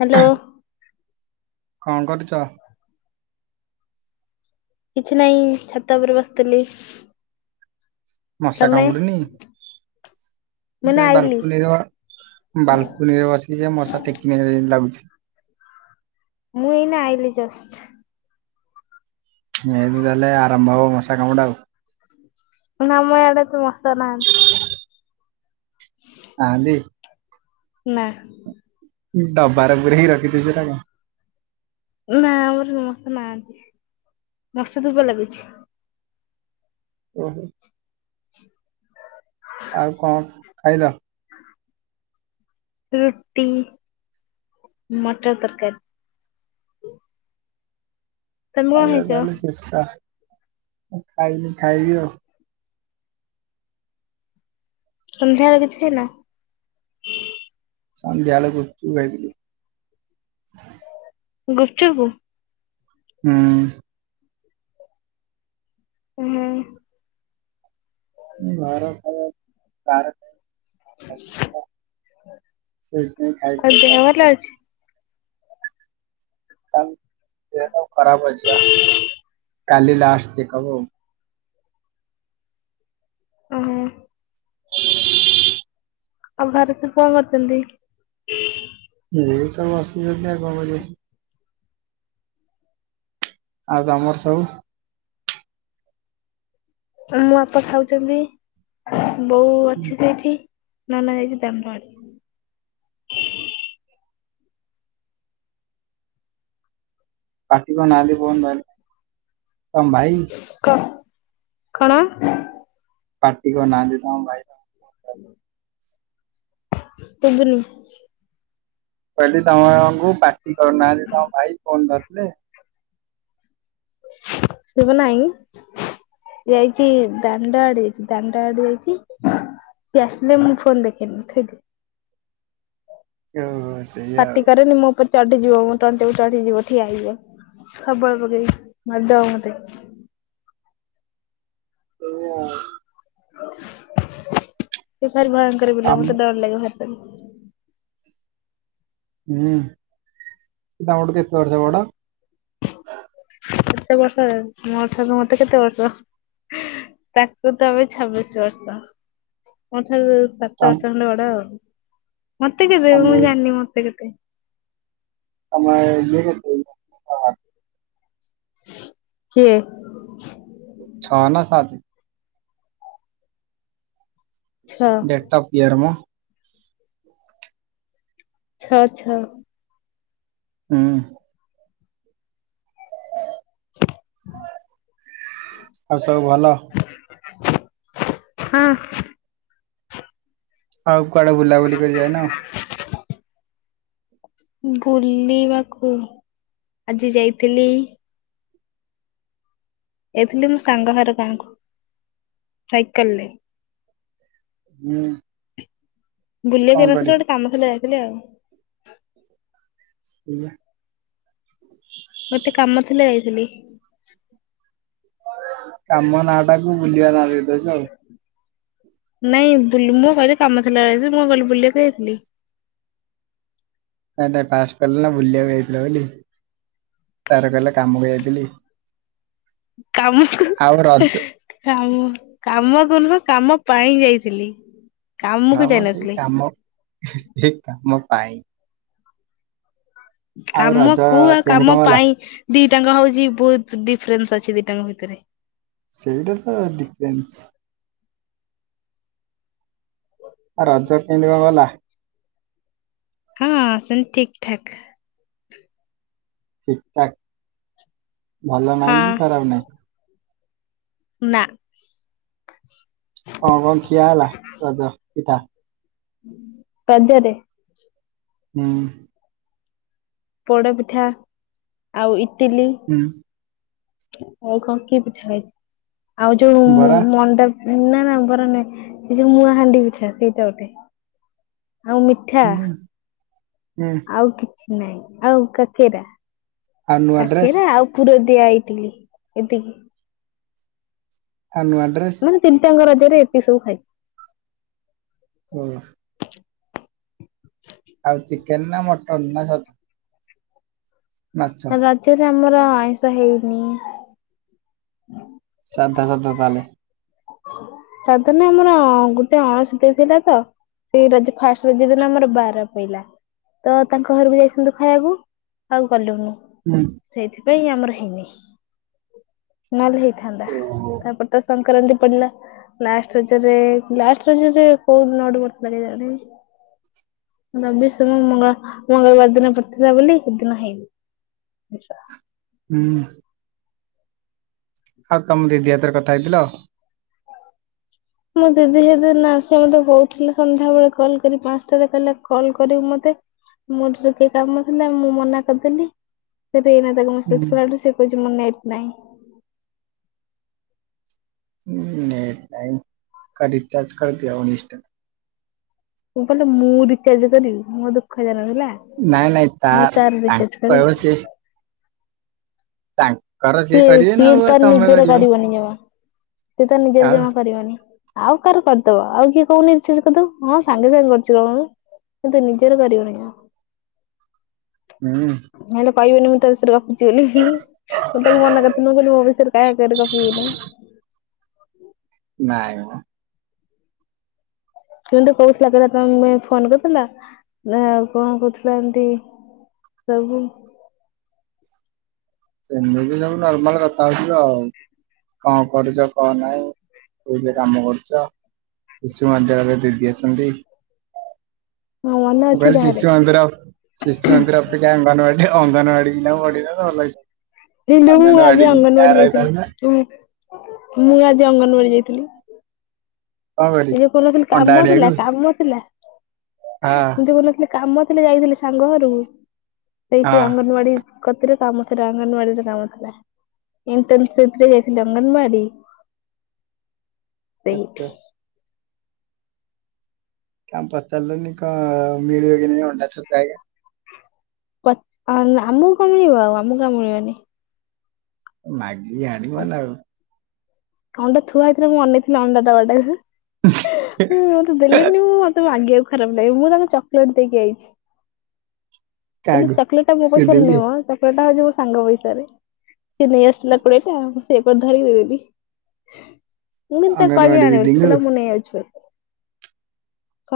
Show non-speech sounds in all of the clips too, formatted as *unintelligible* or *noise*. Hello କଣ କରୁଚ। କିଛି ନାହିଁ ଛାତ ଉପରେ ବସିଥିଲି। ମଶା ତମେ କାମୁଡୁନି ମୁଁ ମୁଁ ଏଇନା ତ ଏ ଆଇଲି ବାଲକୁନିର ବାଲକୁନିରେ ବସିଛି ମଶା ଟେକି ନେବେ ଜେମିତି ଲାଗୁଛି। ମୁଁ ଏଇନା ଆଇଲି ଜଷ୍ଟ। ମେ ବି ଦେଲେ ଆରମ୍ଭ ହବ ମଶା କାମୁଡ଼ା ଆଉ। ନା ମ ଇଆଡେ ଏତେ ମଶା ନାହାନ୍ତି। ନାହାନ୍ତି? ନାଁ। ଡବାର ପୁରେଇ କି ରଖିଦେଇଛ ନାଁ କଣ? ନା ଆମର ମଶା ନାହାନ୍ତି ମଶା ଧୂପ ଲଗେଇଛି। ଓହୋ। ଆଉ କଣ ଖାଇଲ। ରୁଟି ମଟର ତରକାରୀ। ତମେ କଣ ଖାଇବା ଖାଇଛ ଟା ହେଲା ପେଶା ଖାଇନି ଖାଇବି ଆଉ। ସନ୍ଧ୍ୟା ବେଳେ କିଛି ଖାଇନ? ସନ୍ଧ୍ୟା ବେଳେ ଗୁପ୍ ଚୁପ୍ ଖାଇଥିଲୁ। ଗୁପ୍ ଚୁପ୍? ହୁଁ। ହୁଁ। *unintelligible* ସେ ଖାଇ ଖାଇ ଆଉ କା ଦେହ ଭଲ ଅଛି? ଦେହ ଟା ଖରାପ ଅଛିିପା କାଲି ଲାଷ୍ଟ ଚେକ୍ ହବ ଆଉ। ଓହୋ। ଆଉ ଘରେ ସବୁ କଣ କରୁଛନ୍ତି? ଏ ସବୁ ବସିଛନ୍ତି ଆଉ କଣ କରିବେ। ଆଉ ତମର ସବୁ? ମୋ ବାପା ଖାଉଛନ୍ତି, ବୋଉ ଅଛି ସେଇଠି, ନନା ଯାଇଛି ଦାଣ୍ଡ ଆଡେ। ପାଟି କରୁନାହାନ୍ତି ଫୋନ୍ ଧରିଲେ, ତମ ଭାଇ? କ କଣ? ପାଟି କରୁନାହାନ୍ତି ତମ ଭାଇ? ଶୁଭୁନି। ମୁଁ କହିଲି ତମମାନଙ୍କୁ ପାଟି କରୁନାହାନ୍ତି ତମ ଭାଇ ଫୋନ ଧରିଲେ? ଶୁଭୁନାହିଁ। ଯାଇଛି ଦାଣ୍ଡ ଆଡେ ଦାଣ୍ଡ ଆଡେ ଯାଇଛି। ସିଏ ଆସିଲେ ମୁଁ ଫୋନ୍ ଦେଖେନି ଥୋଇ *inaudible* ପାଟି କରେନି ମୋ ଉପରେ। ଚଢିଯିବ ମୋ ତଣ୍ଟି ଉପରେ ଚଢିଯିବ ଠିଆ ହେଇଯିବ। ଶାବଳ ପକେଇକି ମାରିଦବ ମତେ। ସେଇଆ ଆଉ। ସେ ଭାରି ଭୟଙ୍କର ପିଲା ଆମେ ମତେ ଡର ଲାଗେ ଭାରି ତାକୁ। ହୁଁ ସେ ତମଠୁ କେତେ ବର୍ଷ ବଡ? କେତେ ବର୍ଷ ମୋ ଠାରୁ ମତେ କେତେ ବର୍ଷ? ତାକୁ ତ ଏବେ ଛବିଶ ବର୍ଷ। ମୋଠାରୁ ସାତ ତମ ବର୍ଷ ଖଣ୍ଡେ ବଡ ଆଉ। ମତେ କେତେ ମୁଁ ତମ ଜାଣିନି ମତେ କେତେ? ସମୟ କିଏ? ଛଅ ନା ସାତେ? ଛଅ। ଡେଟ ଅଫ୍ ଇୟର ମ। ଛଅ ଛଅ। ହଁ। *unintelligible* ଆଉ ସବୁ ଭଲ? ହଁ। ଆଉ କୁଆଡେ ବୁଲାବୁଲି କରି ଯାଇନ? ବୁଲିବାକୁ ଆଜି ଯାଇଥିଲି। ଯାଇଥିଲି ମୋ ସାଙ୍ଗ ଘର ଗାଁକୁ, ସାଇକେଲରେ ହୁଁ। କଣ ବୁଲିବାକୁ ନଥିଲା ଗୋଟେ କରିବି କାମ ଥିଲା ଯାଇଥିଲି ଆଉ। କୋଉ ଗାଁ *inaudible* ଗୋଟେ କାମ ଥିଲା ଯାଇଥିଲି। କାମ ନାଁ ଟାକୁ ବୁଲିବା ନା ଦେଇଦେଉଛ ଆଉ। ନାଇଁ ବୁଲି ମୁଁ କହିଲି କାମ ଥିଲା ଯାଇଥିଲି ମୁଁ କହିଲି ବୁଲିବାକୁ ଯଇଥିଲି। ନାହିଁ ନାହିଁ ଫାଷ୍ଟ କହିଲ ନା ବୁଲିବାକୁ ଯାଇଥିଲ ବୋଲି ତାପରେ କହିଲ କାମକୁ ଯାଇଥିଲି। କାମ କୁ। ଆଉ ରଜ କାମ କାମ ତ ନୁହଁ କାମ ପାଇଁ ଯାଇଥିଲି କାମକୁ ଯାଇନଥିଲି। ହେଇ କାମ ପାଇଁ। ଆଉ କାମ ରଜ କୁ ଆଉ କେମିତି କାମ କଣ ଗଲା? ପାଇଁ ଦି ଟାଙ୍କ ହଉଛି ବହୁତ ଡିଫରେନ୍ସ ଅଛି ଦିଟାଙ୍କ ଭିତରେ। ସେଇଟା ତ ଡିଫରେନ୍ସ। ଆଉ ରଜ କେମିତି କଣ ଗଲା। ହଁ ସେମିତି ଠିକ ଠାକ୍। ଠିକଠାକ୍ ଭଲ ନାହିଁ କି ହଁ ଖରାପ ନାହିଁ। ନାଁ। ହଁ କଣ ଖିଆ ହେଲା ରଜ ପିଠା। ହୁ *unintelligible* ରଜରେ। ହୁଁ। ପୋଡପିଠା ଆଉ ଇଟିଲି। ହୁଁ ଆଉ କଣ କି ପିଠା ଖାଇଛ ଆଉ ଯୋଉ। ବରା। ଅଣ୍ଡା ନାଁ ନାଁ ବରା ନୁହେଁ ସେ ଯୋଉ ମୁୂଆଁ ହାଣ୍ଡି ପିଛା ସେଇଟା ଗୋଟେ। ଆଉ ମି। ହୁଁ ହୁଁ। ଆଉ କିଛି ନାହିଁ ଆଉ କାକେରା ଆଉ ନୂଆ ଡ୍ରେସ କାକେରା ଆଉ। ପୁର ଦିଆ ଇଟିଲି ଏତିକି। ଆଉ ନୂଆ ଡ୍ରେସ। ମାନେ ତିନିଟାଙ୍କ ରଜରେ ଏତିକି ସବୁ ଖାଇ। କଣ ହେଲା। ଆଉ ଚିକେନ ନା ମଟନ୍ ନା ଛତୁ। ରାଜ୍ୟରେ ଆମର ଆଇଁଷ ହେଇନି। ହଁ *inaudible* ସାଧା ସାଧା ତାହେଲେ। ସାଧା ନାହିଁ ଆମର ଗୋଟେ ଅଣସୁଧୀଆ ଥିଲା ତ। ସେଇ ରଜ ଫାଷ୍ଟ ରଜଦିନ ଆମର ବାର ପଇଲା। ତ ତାଙ୍କ ଘରକୁ ଯାଇଥାନ୍ତୁ ଖାଇବାକୁ ଆଉ ଗଲୁନି। ହୁଁ। ସେଇଥିପାଇଁ ଆମର ହେଇନି ନହଲେ ହେଇଥାନ୍ତା ଓହୋ ତାପରେ ତ ସଂକ୍ରାନ୍ତି। ପଡିଲା ଲାଷ୍ଟ ରଜରେ ଲାଷ୍ଟ ରଜରେ କୋଉଦିନ ଗୋଟେ ପଡିଥିଲା କେଜାଣି। ରବି ସୋମ ମଙ୍ଗଳ ମଙ୍ଗଳବାର ଦିନ ପଡିଥିଲା ବୋଲି ସେଦିନ ହେଇନି। ଆଛା। ହୁଁ। ଆଉ ତମ ଦିଦି ହାତରେ କଥା ହେଇଥିଲ ଆଉ। ମୋ ଦିଦି ହେଦିନ ସେ ମତେ କହୁଥିଲେ ସନ୍ଧ୍ୟାବେେଳେ କଲ୍ କରି ପାଞ୍ଚଟାରେ କହିଲା କଲ୍ କରିବୁ ମତେ। ମୋର ଟିକେ କାମଥିଲା ମୁଁ ମନା କରିଦେଲି ସିଏ ଏଇନା ତାକୁ ମେସେଜ୍ ହୁଁ କଲାଠୁ ସିଏ କହୁଚି ମୋର ନେଟ୍ ନାହିଁ ହଁ ନେଟ୍ ନାଇଁ କଅ ରିଚାର୍ଜ କରଦିଅ ଉଣେଇଶି ଟଙ୍କା କଣ କହିଲେ ମୁଁ ରିଚାର୍ଜ କରିବି ମୋ ଦୁଃଖ ଜାର ହେଲା ନାଇଁ ନାଇଁ ତା ତାଙ୍କୁ କହିବ ସେ ତାଙ୍କ ସିଏ ସିଏ ତାର ନିଜର କରିବନି ଜମା ସିଏ ତ ନିଜର ଆଉ ଜମା କରିବନି ଆଉ କାହାର କରିଦବ ଆଉ କିଏ କହୁନି ରିଚାର୍ଜ କରିଦଉ ହଁ ସାଙ୍ଗେ ସାଙ୍ଗେ କରିଦବ ମ କିନ୍ତୁ ନିଜର କରିବନି। *unintelligible* ହୁଁ ନହେଲେ କହିବନି ମୁଁ ତା ସାଙ୍ଗରେ ଗପୁଛି ବୋଲି ମୁଁ ତାକୁ ମନା କରିଥିଲି କହଲି ମୋ ବିଷୟରେ କାହା ଆଗରେ ଗପିବୁଣି ନାଇଁ ମ କିନ୍ତୁ କହୁଥିଲା କ ତମେ ଫୋନ୍ କରିଥିଲା ଆଉ କଣ କହୁଥିଲା ଏମତି ସବୁ ସେମିତି ବି ଯୋଉ ନର୍ମାଲ କଥା ହଉଥୁଲ ଆଉ କଣ କରୁଚ କଣ ନାହିଁ ଏ ବି କାମ କରୁଚ। ଶିଶୁମନ୍ଦିରରେ ଦିଦି ଅଛନ୍ତି। ହଁ ମନେ ମୁଁ ଅଛି କହିଲି ତାହେଲେ ଶିଶୁମନ୍ଦିର ଶିଶୁମନ୍ଦିର ଅପେକ୍ଷା ଅଙ୍ଗନୱାଡ଼ି ଅଙ୍ଗନୱାଡି କିନା *unintelligible* ଇଲୋ ମୁଁ ଆଜି ଅଙ୍ଗନୱାଡି ରହିଥାନ୍ତା ଯାଇଥିଲି ମୁଁ ଆଜି ଅଙ୍ଗନୱାଡି ଯାଇଥିଲି। କଣ କରିବି ଏବେ କହୁନଥିଲି ଅଣ୍ଡା କାମ ଆଣିବାକୁ ଥିଲା କାମ ଥିଲା ହଁ ମୁଁ ଯୋଉ କହୁନଥିଲି କାମ ଥିଲା ଯାଇଥିଲି ସାଙ୍ଗ ଘରକୁ ସେଇ ହଁ ସେଇ ଅଙ୍ଗନୱାଡ଼ି କତିରେ କାମ ଥିଲା ଅଙ୍ଗନୱାଡ଼ିରେ କାମ ଥିଲା। ଇଣ୍ଟେନ୍ ସିପରେ ଯାଇଥିଲି ଅଙ୍ଗନୱାଡ଼ି। *unintelligible* ସେଇଠି ଆଚ୍ଛା ପଚାରୁଲୁନି କଣ ମିଳିବ କି ନାହିଁ ଅଣ୍ଡା ଛତୁଆ ଆଜ୍ଞା? ପ ଆମକୁ କଣ ମିଳିବ ଆଉ ଆମକୁ ଆଉ ମିଳିବନି। ମାଗି ଆଣିିବ ନା ଆଉ ଅଣ୍ଡା ଥୁଆ ହେଇଥିଲା ମୁଁ ଅନେଇଥିଲି ଅଣ୍ଡା ଡବାଟାକୁ। *unintelligible* ଦେଲେନି ମୁଁ ମତେ ମାଗିଆକୁ ଖରାପ ଲାଗେ ମୁଁ ତାକୁ ଚକଲେଟ୍ ଦେଇକି ଆଇଚି। କିନ୍ତୁ, କାହାକୁ ଚକଲେଟ୍ ମୋ ପଇସାରେ ଦିଦିଙ୍କି ନୁହଁ ମ ସେଇଟା ହଉଚି ମୋ ସାଙ୍ଗ ପଇସାରେ ସେ ନେଇଆସିଲା କୋଡିଏଟା ମୁଁ ସେଇଟାକୁ ଧରିକି ଦେଇଦେଲି। ମୁଁ କେମିତି ତାକୁ କହିବି ଅଙ୍ଗନବାଡି ଆଣିଆକୁ ସିଏ ଦିଦିଙ୍କୁ କହିଲା ମୁଁ ନେଇଆଉଚି ପଇସାରେ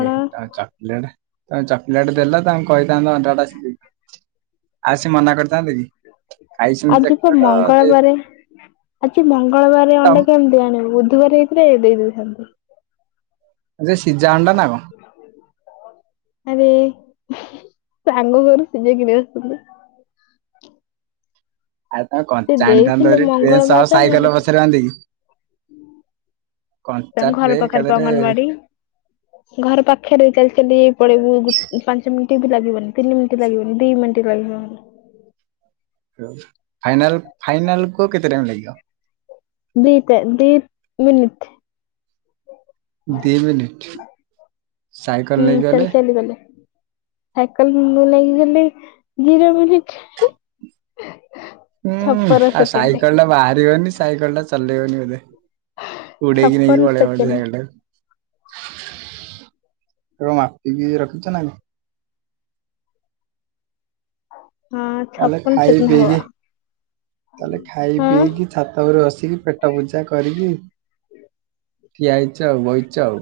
ହୁଁ ଆଉ ଚକଲେଟ୍ ତମେ ଚକଲେଟ୍ ଦେଲ ତାଙ୍କୁ କହିଥାନ୍ତ ଅଣ୍ଡା ସିଝେଇକି ଆଉ ସିଏ ମନା କରିଥାନ୍ତେ କି ଖାଇଛନ୍ତି ଆଜି ତ ଚକିଲେଟ ମଙ୍ଗଳବାରେ। ଦେଇଥାନ୍ତେ ଆଜି ମଙ୍ଗଳବାରେ ତମ ଅଣ୍ଡା କେମିତି ଆଣିବୁ ବୁଧବାର ହେଇଥିଲେ ଦେଇଦେଇଥାନ୍ତେ। ନା ସିଝା ଅଣ୍ଡା ନା କଣ? ଆରେ ସାଙ୍ଗ ଘରୁ ସିଝେଇକି ନେଇ ଆସିଥିଲୁ। ଆରେ ତମେ ସେ କଞ୍ଚା ଆଣିଥାନ୍ତ ଦେଇଥିଲେ ଟ୍ରେନ ମଙ୍ଗଳବାର ସହ ଟା ମୁଁ ସାଇକେଲରେ ପଛରେ ବାନ୍ଧିକି କି *unintelligible* ତାଙ୍କ ଟ୍ରେ ଘର ପାଖରେ ବା ଏକାଥରେ ଅଙ୍ଗନୱାଡ଼ି। ଘର ପାଖରେ ଚାଲି ଚାଲି ପଳେଇବୁ ଗୋଟେ ପାଞ୍ଚ ମିନିଟ୍ ବି ଲାଗିବନି ତିନି ମିନିଟ୍ ଲାଗିବନି ଦିଇ ମିନଟ୍ କଇବ ଫାଇନାଲ ଫାଇନାଲ କୁହ କେତେ ଟାଇମ୍ ଲାଗିବ? ଦୀ ଟା ଦି ମିିନିିଟ୍। ଦିଇ ମିନିଟ୍ ହୁଁ ଚାଲି ଚାଲି ଗଲେ। ସାଇକଲ ମୁଣ୍ଡ *unintelligible* ଲାଗିଗଲେ ଘିର ବିରି ଖାଏ ହୁଁ ଆଉ ସାଇକଲ ଟା ବାହାରିିବବନି ସାଇକଲ ଟା ଚଲେଇ ବନି ବୋଧେ। ଉଡେଇକି ନେଇ ଛପନ ପଲଇବୋଧେ ସେକେଣ୍ଡ। ସାଇକଲଟା ତ ମାପିକି ରଖିଚ ନା? ହଁ ତାହେଲେ ଛପନ ଖାଇ ସେକେଣ୍ଡ ହବ ପିଇକି, ତାହେଲେ ଖାଇ ହଁ ପିଇକି ଛାତ ଉପରେ ଆସିକି ପେଟ ପୂଜା କରିକି ଠିଆଇଛ ଆଉ ବହିଛ ଆଉ।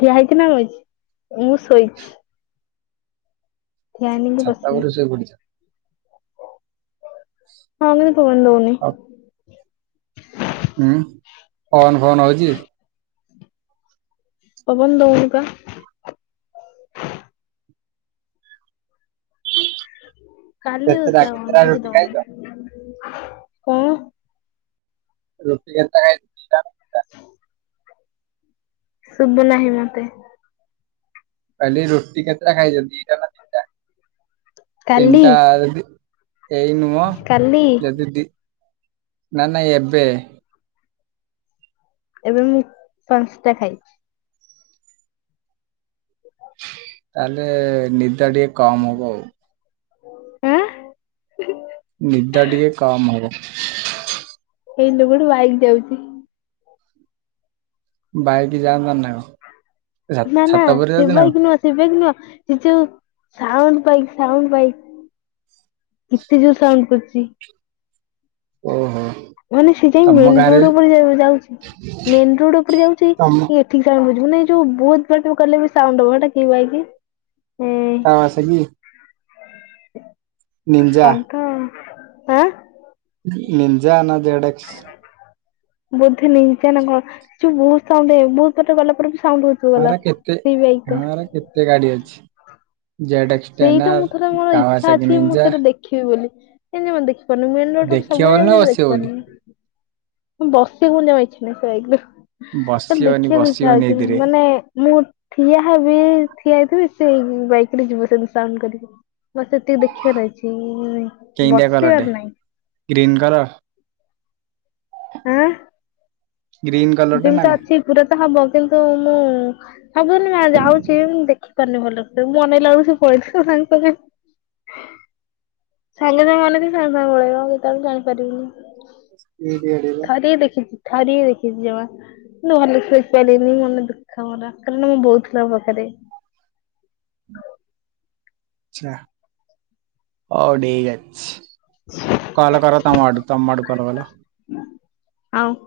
ଠିଆ ହେଇଚି ନା ବଇଚି ମୁଁ ଶୋଇଚି। ଛା ହେଇନି କି ଛାତ ବସିନି ଉପରେ ଶୋଇ ପଡ଼ିଚୀ। ହଁ ଗୋଟେ ଫୋନ୍ ଦଉନି। ଉୁଁ ଫୋନ୍ ଫୋନ୍ ହଉଚି। ପବନ ଦଉନିପା। କାଲି କେତେଟା ହୋଉଥିଲା ପବନ୍ କେତେଟା ଆଜି ରୁଟି ଦଉନି। ଖାଇଛ କଣ ରୁଟିି ଚାଟା ଆଣେ ଖାଇବା। ଶୁଭୁ ନାହିଁ ମୋତେ। ଆଜି ରୁଟି କେତେଟା ଖାଇଛନ୍ତି ଦିଟା ନା ତିନିଟା କାଲି ତିନିଟା ଯି ଏଇ ନୁହଁ କାଲି ଯଦି ଦି ନା ନା ଏବେ ଏବେ ମୁଁ ପାଞ୍ଚଟା ଖାଇଚି। ତାହେଲେ ନିଦ ଟିକେ କମ ହବ ଆଉ। ଆଁ ନିଦା ଟିକେ କମ୍ ହବ। ହେଇଲୋ କଉଠୁ ବାଇକ୍ ଯାଉଚି। ବାଇକ୍ ଯାନ୍ତାନିନା କଣ। ନା ନା ଛାତ ଉପରେ ସେ ଯାଉଛ ନା ବାଇକ୍ ନୁହଁ ସେ ବାଇକ୍ ନୁହଁ ସେ ଯଉ ସାଉଣ୍ଡ ପାଇକ ସାଉଣ୍ଡ ପାଇକ। କେତେ ଜୋର୍ ସାଉଣ୍ଡ କରୁଚି। ଓହୋ। ମାନେ ସେ ଯାଇ ତମ ମେନ୍ ଗାଁରେ ରୋଡ ଉପରେ ଯାଉ ଯାଉଚି ମେନ ରୋଡ ଉପରେ ଯାଉଚି ତମ ଇ ଠିକ୍ ସାରା ବୁଝୁନି ଯୋଉ ବହୁତ୍ବ ବାଟ ଗଲେବି ସାଉଣ୍ଡ ହୁଏ ହେଟା କି ବାଇକି? ହ ସି *unintelligible* ନିଞ୍ଜା କନ୍ତ ଆଁ ନିଞା ନା ଜେଡେକ୍ସ ବୋଧେ ନିଞା ନା କଣ। ସେ ବହୁତ ସାଉଣ୍ଡ ସେ ବହୁତ ବାଟ ଗଲା ପରେ ବି ସାଉଣ୍ଡ ହ ଆମର କେତେ ଆମର କେତେ ଗାଡି ଅଛି। ଜେଡ ଏକ୍ସ ସେଇଟା ମୁଁ ଥରେ ଟେନାର ମୋର ଇଚ୍ଛା କାୱାସାକୀ ଅଛି ମୁଁ ନିଞା। ସେଇଟା ଦେଖିବି ବୋଲି କେମତି ମତେ ଦେଖପାରୁନୁ। ମେନ ରୋଡ଼ରୁ ଦେଖିବ ସବୁବେଳେ ବୋଲି ଯାଉଛି ନା କିନ୍ତୁ ବସିବ ବୋଲି? ଦେଖିପାରୁନି। ମୁ ବସିବି ବୋଲି *unintelligible* ଇଛି ନା ସେ ବାଇକୁ ତାଲେ ବସିବନି ଦେଖିବାକୁ ଇଚ୍ଛା ବସିବନି ହଉଛି ଏଇଥିରେ ମାନେ ମୁଁ ଠିଆ ହେବି ଠିଆ ହେଇଥିବି ସେଇ ବାଇକରେ ଯିବ ସେମତି ସାଉଣ୍ଡ କରିକି। ମତେ ସେତିକି ଦେଖିବାର ଅଛି। କେମିତିଆ କଲର ବସିବାର ଟେ ନାହିଁ ଗ୍ରୀନ୍ କଲର? ଆଁ? ଗ୍ରୀନ୍ କଲରଟେ ନା ଯେମିତି କଣ? ଅଛି ପୁରା ତ ହବ କିନ୍ତୁ ମୁଁ ସବୁଦିନିପା ଯାଉଛି। ମୁଁ ଦେଖିପାରୁନି ଭଲ ସେ। ମୁ ଅନେଇଲା ବେଳକୁ ପଳେଥିବେ ସାଙ୍ଗ ସାଙ୍ଗେ ସାଙ୍ଗେ ସାଙ୍ଗେ ଅନେଇଥିବୁ ସାଙ୍ଗେ ସାଙ୍ଗେ ପଳେଇବ ଆଉ କେତୋବେଳେ ଜାଣିପାରିବିନି। ଇଟ ଏଡ଼େଇଲ। ଥରିଏ ଦେଖିଚି ଥରିଏ ଦେଖିଚି ଜମା। ମୁୁ ଭଲ ଶୁଆଇ ପାରିଲିନି ମନ ଦୁଃଖ ମୋର କାରଣ ମୁଁ ବହୁତ ଲଭ କରେ। ଆଚ୍ଛା ହଉ ଡିକ ଅଛି। କଲ କର ତମ ଆଡୁ, ତମ ଆଡୁ କଲ କଲ। ନାଁ ଆଉ।